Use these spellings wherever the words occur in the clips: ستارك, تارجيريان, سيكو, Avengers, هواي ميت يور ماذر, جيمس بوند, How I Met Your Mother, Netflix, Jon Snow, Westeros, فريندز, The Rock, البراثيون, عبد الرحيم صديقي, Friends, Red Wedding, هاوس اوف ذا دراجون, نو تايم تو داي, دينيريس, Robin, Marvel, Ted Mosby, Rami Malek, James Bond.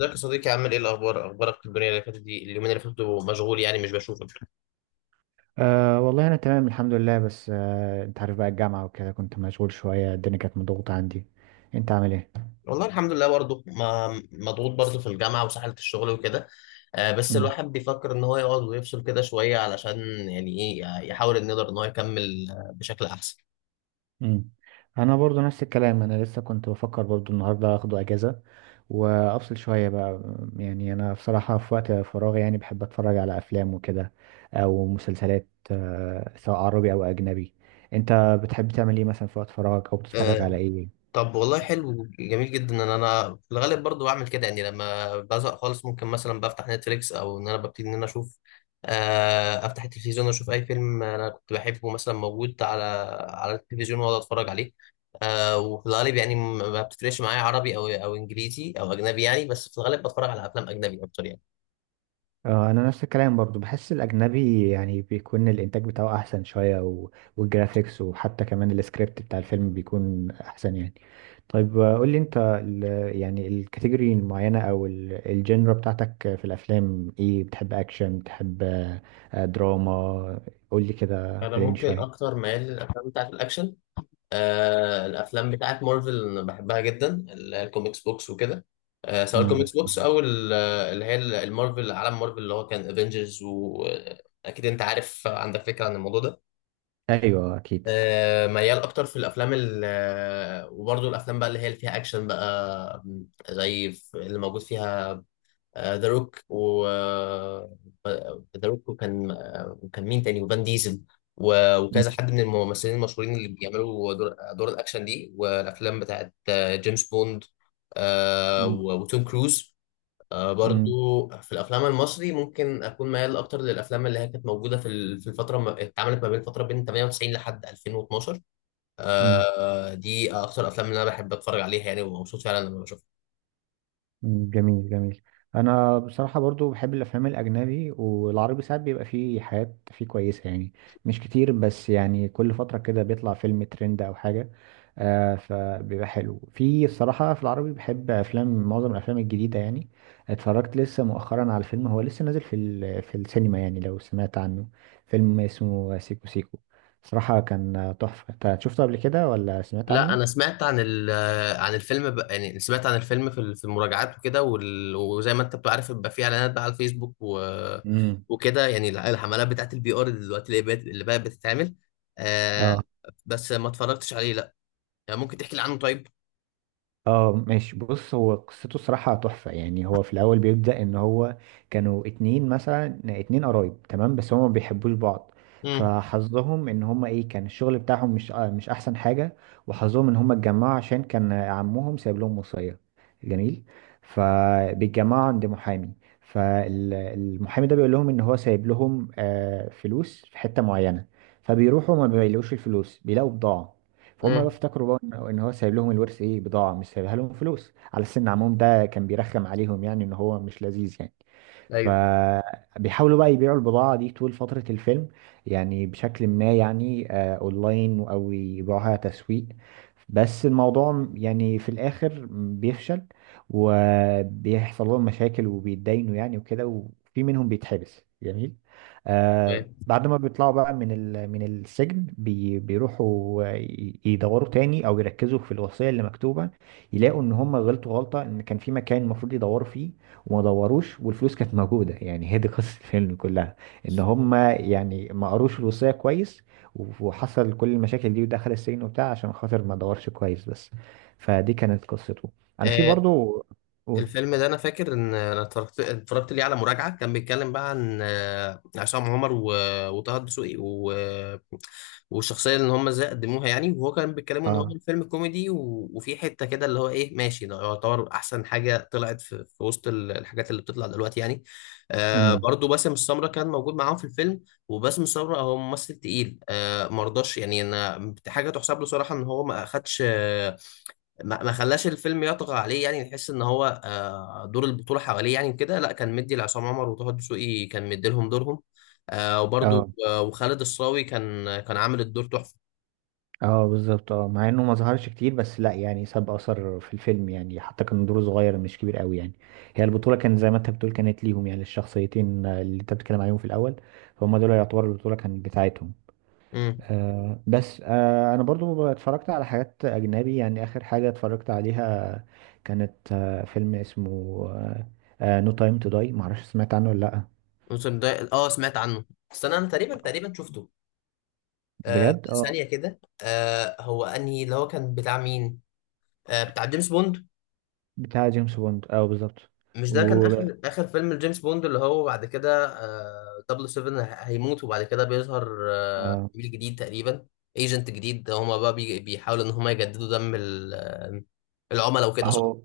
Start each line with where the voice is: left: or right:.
left: ازيك يا صديقي؟ عامل ايه؟ الاخبار، اخبارك، الدنيا اللي فاتت دي، اليومين اللي فاتوا مشغول يعني مش بشوفك.
right: أه والله، أنا تمام الحمد لله. بس أنت عارف بقى، الجامعة وكده كنت مشغول شوية، الدنيا كانت مضغوطة عندي. أنت عامل إيه؟
left: والله الحمد لله، برضه ما مضغوط برضه في الجامعه وسحله الشغل وكده. آه بس
right: مم.
left: الواحد بيفكر ان هو يقعد ويفصل كده شويه علشان يعني ايه يحاول ان يقدر ان هو يكمل بشكل احسن.
right: مم. أنا برضو نفس الكلام، أنا لسه كنت بفكر برضو النهاردة أخده أجازة وأفصل شوية بقى. يعني أنا بصراحة في وقت فراغي يعني بحب أتفرج على أفلام وكده، أو مسلسلات سواء عربي أو أجنبي. أنت بتحب تعمل إيه مثلا في وقت فراغك أو بتتفرج
left: آه،
right: على إيه؟
left: طب والله حلو جميل جدا ان انا في الغالب برضو بعمل كده، يعني لما بزهق خالص ممكن مثلا بفتح نتفليكس او ان انا ببتدي ان انا اشوف، افتح التلفزيون واشوف اي فيلم انا كنت بحبه مثلا موجود على على التلفزيون واقعد اتفرج عليه. وفي الغالب يعني ما بتفرقش معايا عربي او انجليزي او اجنبي يعني، بس في الغالب بتفرج على افلام اجنبي اكتر يعني.
right: اه، انا نفس الكلام برضو، بحس الاجنبي يعني بيكون الانتاج بتاعه احسن شويه والجرافيكس وحتى كمان السكريبت بتاع الفيلم بيكون احسن يعني. طيب، قول لي انت يعني الكاتيجوري المعينه او الجنرا بتاعتك في الافلام ايه، بتحب اكشن، بتحب دراما؟ قول لي كده
left: انا
right: كلمني
left: ممكن
right: شويه.
left: اكتر ميال للافلام بتاعت الاكشن. آه الافلام بتاعت مارفل أنا بحبها جدا. الكوميكس بوكس وكده. آه سواء
right: مم.
left: الكوميكس بوكس او اللي هي المارفل، عالم مارفل اللي هو كان افنجرز، واكيد انت عارف عندك فكره عن الموضوع ده.
right: ايوه اكيد.
left: آه ميال اكتر في الافلام وبرضه الافلام بقى اللي هي اللي فيها اكشن بقى زي اللي موجود فيها ذا روك ذا روك وكان، وكان مين تاني، وفان ديزل
right: مم.
left: وكذا حد من الممثلين المشهورين اللي بيعملوا دور الاكشن دي، والافلام بتاعت جيمس بوند وتوم كروز.
right: مم.
left: برضو في الافلام المصري ممكن اكون ميال اكتر للافلام اللي هي كانت موجوده في في الفتره اتعملت ما بين فتره بين 98 لحد 2012.
right: مم.
left: دي اكتر الافلام اللي انا بحب اتفرج عليها يعني، ومبسوط فعلا لما بشوفها.
right: جميل جميل. انا بصراحه برضو بحب الافلام الاجنبي والعربي، ساعات بيبقى فيه حاجات فيه كويسه يعني، مش كتير، بس يعني كل فتره كده بيطلع فيلم ترند او حاجه. فبيبقى حلو في الصراحه، في العربي بحب افلام معظم الافلام الجديده يعني. اتفرجت لسه مؤخرا على فيلم هو لسه نازل في السينما يعني، لو سمعت عنه. فيلم اسمه سيكو سيكو، صراحه كان تحفه. انت شفته قبل كده ولا سمعت
left: لا، انا
right: عنه؟
left: سمعت عن عن الفيلم، يعني سمعت عن الفيلم في في المراجعات وكده، وزي ما انت بتبقى عارف بيبقى فيه اعلانات بقى على الفيسبوك
right: امم.
left: وكده، يعني الحملات بتاعت البي ار دلوقتي اللي بقت بتتعمل. آه
right: اه.
left: بس ما اتفرجتش عليه، لا. يعني ممكن تحكي لي عنه طيب؟
right: اه ماشي، بص، هو قصته صراحة تحفة. يعني هو في الأول بيبدأ إن هو كانوا اتنين، مثلا اتنين قرايب، تمام، بس هما ما بيحبوش بعض.
left: امم،
right: فحظهم إن هما، إيه، كان الشغل بتاعهم مش أحسن حاجة. وحظهم إن هما اتجمعوا عشان كان عمهم سايب لهم وصية. جميل. فبيتجمعوا عند محامي. فالمحامي ده بيقول لهم إن هو سايب لهم فلوس في حتة معينة. فبيروحوا ما بيلاقوش الفلوس، بيلاقوا بضاعة. فهم بقى
left: امم،
right: افتكروا بقى إن هو سايب لهم الورث، ايه، بضاعه مش سايبها لهم فلوس، على سن عمهم ده كان بيرخم عليهم يعني ان هو مش لذيذ يعني.
left: ايوه،
right: فبيحاولوا بقى يبيعوا البضاعة دي طول فترة الفيلم، يعني بشكل ما يعني اونلاين او يبيعوها تسويق. بس الموضوع يعني في الاخر بيفشل، وبيحصل لهم مشاكل وبيتداينوا يعني وكده، وفي منهم بيتحبس، جميل.
left: تمام.
right: بعد ما بيطلعوا بقى من السجن، بيروحوا يدوروا تاني او يركزوا في الوصية اللي مكتوبة. يلاقوا ان هم غلطوا غلطة، ان كان في مكان المفروض يدوروا فيه وما دوروش، والفلوس كانت موجودة. يعني هي دي قصة الفيلم كلها، ان هما يعني ما قروش الوصية كويس، وحصل كل المشاكل دي ودخل السجن وبتاع عشان خاطر ما دورش كويس بس. فدي كانت قصته. انا في
left: آه
right: برضو. قول.
left: الفيلم ده، انا فاكر ان انا اتفرجت ليه على مراجعة كان بيتكلم بقى عن عصام عمر وطه الدسوقي والشخصيه اللي هم ازاي قدموها يعني، وهو كان بيتكلموا ان هو
right: اه.
left: الفيلم كوميدي، وفي حته كده اللي هو ايه، ماشي ده يعتبر احسن حاجه طلعت في وسط الحاجات اللي بتطلع دلوقتي يعني. آه
right: امم.
left: برضو باسم السمره كان موجود معاهم في الفيلم. وباسم السمره هو ممثل تقيل، آه مرضاش. يعني انا حاجه تحسب له صراحه ان هو ما اخدش، ما خلاش الفيلم يطغى عليه. يعني نحس ان هو دور البطوله حواليه يعني كده، لا كان مدي لعصام عمر وطه دسوقي، كان مدي لهم دورهم. آه، وبرضو
right: اه.
left: آه، وخالد الصاوي كان عامل الدور تحفه.
right: اه، بالظبط، مع انه ما ظهرش كتير بس لا يعني، ساب اثر في الفيلم يعني، حتى كان دوره صغير مش كبير قوي يعني. هي البطولة كانت زي ما انت بتقول، كانت ليهم يعني الشخصيتين اللي انت بتتكلم عليهم في الاول، فهم دول يعتبر البطولة كانت بتاعتهم.
left: امم.
right: بس انا برضو اتفرجت على حاجات اجنبي يعني، اخر حاجة اتفرجت عليها كانت فيلم اسمه نو تايم تو داي، معرفش سمعت عنه ولا لا.
left: الموسم ده، اه سمعت عنه، بس انا أنا تقريبا شفته. آه،
right: بجد اه.
left: ثانيه كده. هو انهي؟ اللي هو كان بتاع مين؟ بتاع جيمس بوند.
right: بتاع جيمس بوند اه بالظبط.
left: مش ده كان
right: و
left: اخر فيلم لجيمس بوند، اللي هو بعد كده آه 007 هيموت، وبعد كده بيظهر آه
right: آه،
left: عميل جديد تقريبا، ايجنت جديد. هما بقى بيحاولوا ان هما يجددوا دم العملاء وكده، صح؟
right: هو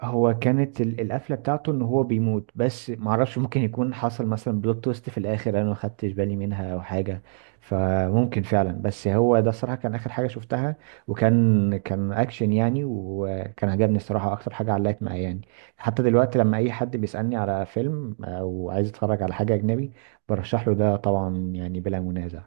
right: هو كانت القفله بتاعته ان هو بيموت. بس معرفش، ممكن يكون حصل مثلا بلوت تويست في الاخر انا ما خدتش بالي منها او حاجه، فممكن فعلا. بس هو ده الصراحه كان اخر حاجه شفتها، وكان اكشن يعني، وكان عجبني الصراحه، اكتر حاجه علقت معايا يعني. حتى دلوقتي لما اي حد بيسالني على فيلم او عايز يتفرج على حاجه اجنبي برشح له ده طبعا، يعني بلا منازع.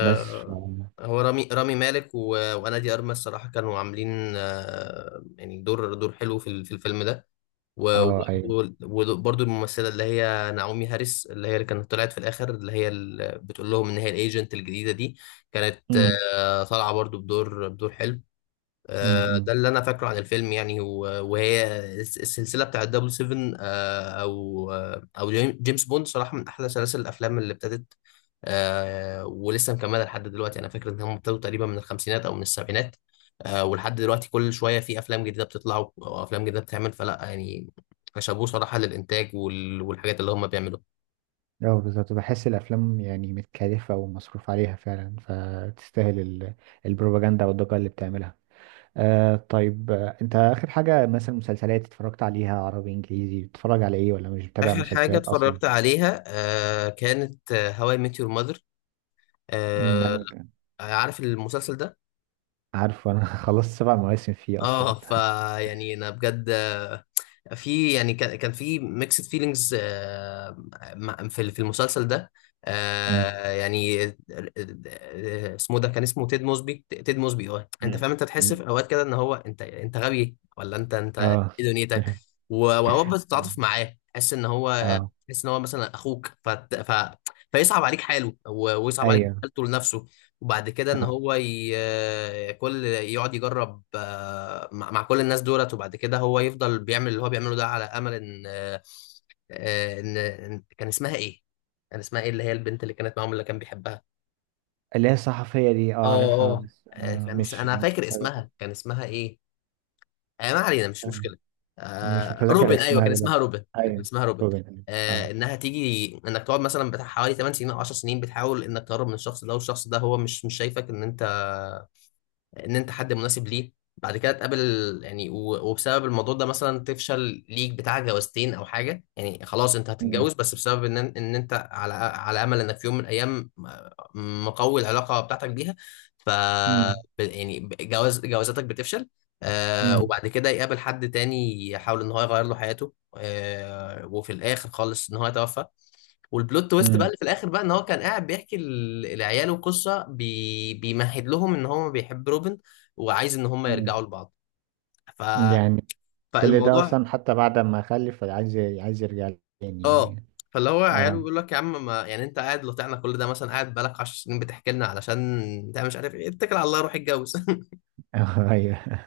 right: بس.
left: هو رامي مالك وانا دي ارمس الصراحه كانوا عاملين يعني دور حلو في في الفيلم ده.
right: اه. ايوه.
left: وبرده الممثله اللي هي نعومي هاريس، اللي هي اللي كانت طلعت في الاخر، اللي هي اللي بتقول لهم ان هي الايجنت الجديده دي، كانت
right: امم.
left: طالعه برده بدور حلو.
right: امم،
left: ده
right: امم.
left: اللي انا فاكره عن الفيلم يعني، وهي السلسله بتاعت دبل سيفن او جيمس بوند صراحه من احلى سلاسل الافلام اللي ابتدت، ولسه مكمله لحد دلوقتي. انا فاكر ان هم ابتدوا تقريبا من الخمسينات او من السبعينات. ولحد دلوقتي كل شويه في افلام جديده بتطلع، وافلام جديده بتتعمل، فلا يعني شابوه صراحه للانتاج والحاجات اللي هم بيعملوها.
right: اه، بالظبط، بحس الافلام يعني متكلفه ومصروف عليها فعلا، فتستاهل البروباجندا والضجه اللي بتعملها. طيب، انت اخر حاجه مثلا، مسلسلات اتفرجت عليها عربي انجليزي، بتتفرج على ايه ولا مش بتابع
left: اخر حاجه
right: مسلسلات اصلا؟
left: اتفرجت عليها كانت هواي ميت يور ماذر.
right: امم. انا
left: عارف المسلسل ده؟
right: عارف. انا خلصت 7 مواسم فيه اصلا.
left: اه فا يعني انا بجد، في يعني كان في ميكسد فيلينجز في المسلسل ده.
right: امم.
left: آه، يعني آه، اسمه ده كان اسمه تيد موسبي، تيد موسبي. اه انت
right: مم.
left: فاهم؟ انت تحس
right: مم.
left: في اوقات كده ان هو انت غبي ولا انت ايه
right: اه.
left: دنيتك. واوقات بتتعاطف معاه، تحس ان هو
right: اه.
left: مثلا اخوك، فيصعب عليك حاله ويصعب عليك
right: ايوه.
left: حالته لنفسه. وبعد كده ان
right: اه.
left: هو كل يقعد يجرب مع كل الناس دولت، وبعد كده هو يفضل بيعمل اللي هو بيعمله ده على امل ان آه، ان كان اسمها ايه؟ اللي هي البنت اللي كانت معاهم اللي كان بيحبها.
right: اللي هي الصحفيه دي، اه،
left: اه،
right: عارفها،
left: اه،
right: بس مش
left: انا
right: مش
left: فاكر
right: متابع.
left: اسمها، كان اسمها ايه. ما علينا مش مشكله.
right: مش متذكر
left: روبن، ايوه
right: اسمها
left: كان اسمها
right: دلوقتي.
left: روبن، كان
right: ايوه.
left: اسمها روبن
right: كوفن اه.
left: انها تيجي انك تقعد مثلا بتاع حوالي 8 سنين او 10 سنين بتحاول انك تقرب من الشخص ده، والشخص ده هو مش شايفك ان انت حد مناسب ليه. بعد كده تقابل يعني، وبسبب الموضوع ده مثلا تفشل ليك بتاع جوازتين او حاجه، يعني خلاص انت
right: مم.
left: هتتجوز بس بسبب ان انت على امل انك في يوم من الايام مقوي العلاقه بتاعتك بيها. ف
right: مم.
left: ب- يعني ب- جوازاتك بتفشل. آه
right: مم.
left: وبعد كده يقابل حد تاني يحاول ان هو يغير له حياته، آه وفي الاخر خالص ان هو يتوفى. والبلوت تويست بقى
right: مم.
left: اللي في الاخر بقى ان هو كان قاعد بيحكي لعياله قصه، بيمهد لهم ان هو بيحب روبن، وعايز ان هم
right: مم.
left: يرجعوا لبعض. ف...
right: يعني كل ده
left: فالموضوع،
right: اصلا، حتى بعد ما اخلف عايز يرجع لي تاني
left: اه،
right: يعني.
left: فاللي هو عياله
right: اه.
left: بيقول لك يا عم، ما يعني انت قاعد لطعنا كل ده، مثلا قاعد بقالك 10 سنين بتحكي لنا، علشان انت مش عارف ايه، اتكل على الله روح اتجوز.
right: ايوه.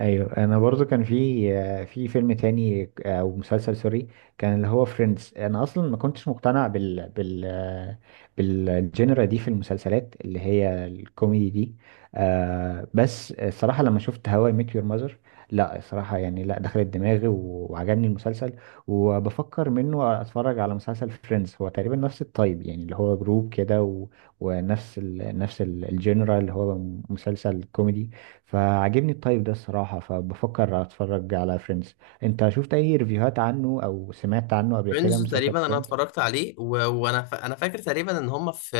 right: ايوه، انا برضو كان في فيلم تاني او مسلسل سوري، كان اللي هو فريندز. انا اصلا ما كنتش مقتنع بالجنرا دي في المسلسلات اللي هي الكوميدي دي. بس الصراحه لما شفت هواي ميت يور ماذر، لا الصراحه يعني، لا دخلت دماغي وعجبني المسلسل. وبفكر منه اتفرج على مسلسل فريندز، هو تقريبا نفس التايب يعني اللي هو جروب كده، ونفس نفس الجنرا اللي هو مسلسل كوميدي. فعجبني الطيب ده الصراحة، فبفكر اتفرج على فريندز. انت شفت اي ريفيوهات عنه او سمعت عنه قبل كده،
left: فريندز
right: مسلسل
left: تقريبا انا
right: فريندز؟
left: اتفرجت عليه، انا فاكر تقريبا ان هم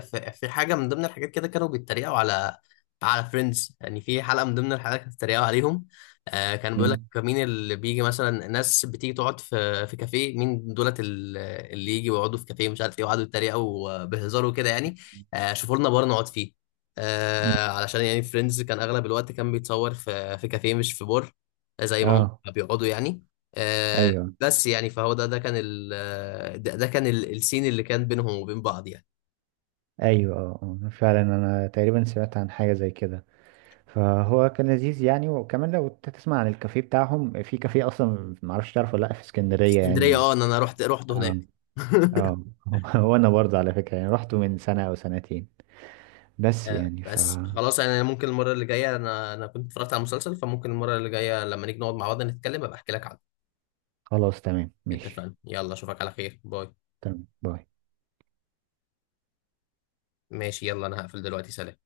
left: في حاجه من ضمن الحاجات كده، كانوا بيتريقوا على فريندز يعني، في حلقه من ضمن الحلقات كانوا بيتريقوا عليهم. آه كان بيقول لك
right: امم.
left: مين اللي بيجي، مثلا ناس بتيجي تقعد في كافيه مين دولت اللي يجي ويقعدوا في كافيه، مش عارف ايه، وقعدوا يتريقوا بهزار وكده يعني. آه شوفوا لنا بار نقعد فيه، آه علشان يعني فريندز كان اغلب الوقت كان بيتصور في كافيه مش في بار، زي ما هم
right: اه.
left: بيقعدوا يعني. آه،
right: ايوه.
left: بس يعني فهو ده كان السين اللي كان بينهم وبين بعض يعني.
right: ايوه. اه. آه. فعلا، انا تقريبا سمعت عن حاجة زي كده. فهو كان لذيذ يعني، وكمان لو انت تسمع عن الكافيه بتاعهم، في كافيه اصلا، معرفش تعرفه ولا لا، في
left: في
right: اسكندرية
left: اسكندرية،
right: يعني.
left: اه ان انا رحت
right: اه.
left: هناك.
right: اه. وانا برضه على فكرة يعني رحته من سنة او سنتين، بس يعني
left: بس
right: فخلاص.
left: خلاص يعني. أنا ممكن المرة اللي جاية، انا كنت اتفرجت على المسلسل، فممكن المرة اللي جاية لما نيجي نقعد مع بعض نتكلم ابقى احكي لك عنه.
right: تمام ماشي.
left: اتفقنا، يلا اشوفك على خير، باي.
right: تمام باي.
left: ماشي يلا، انا هقفل دلوقتي، سلام.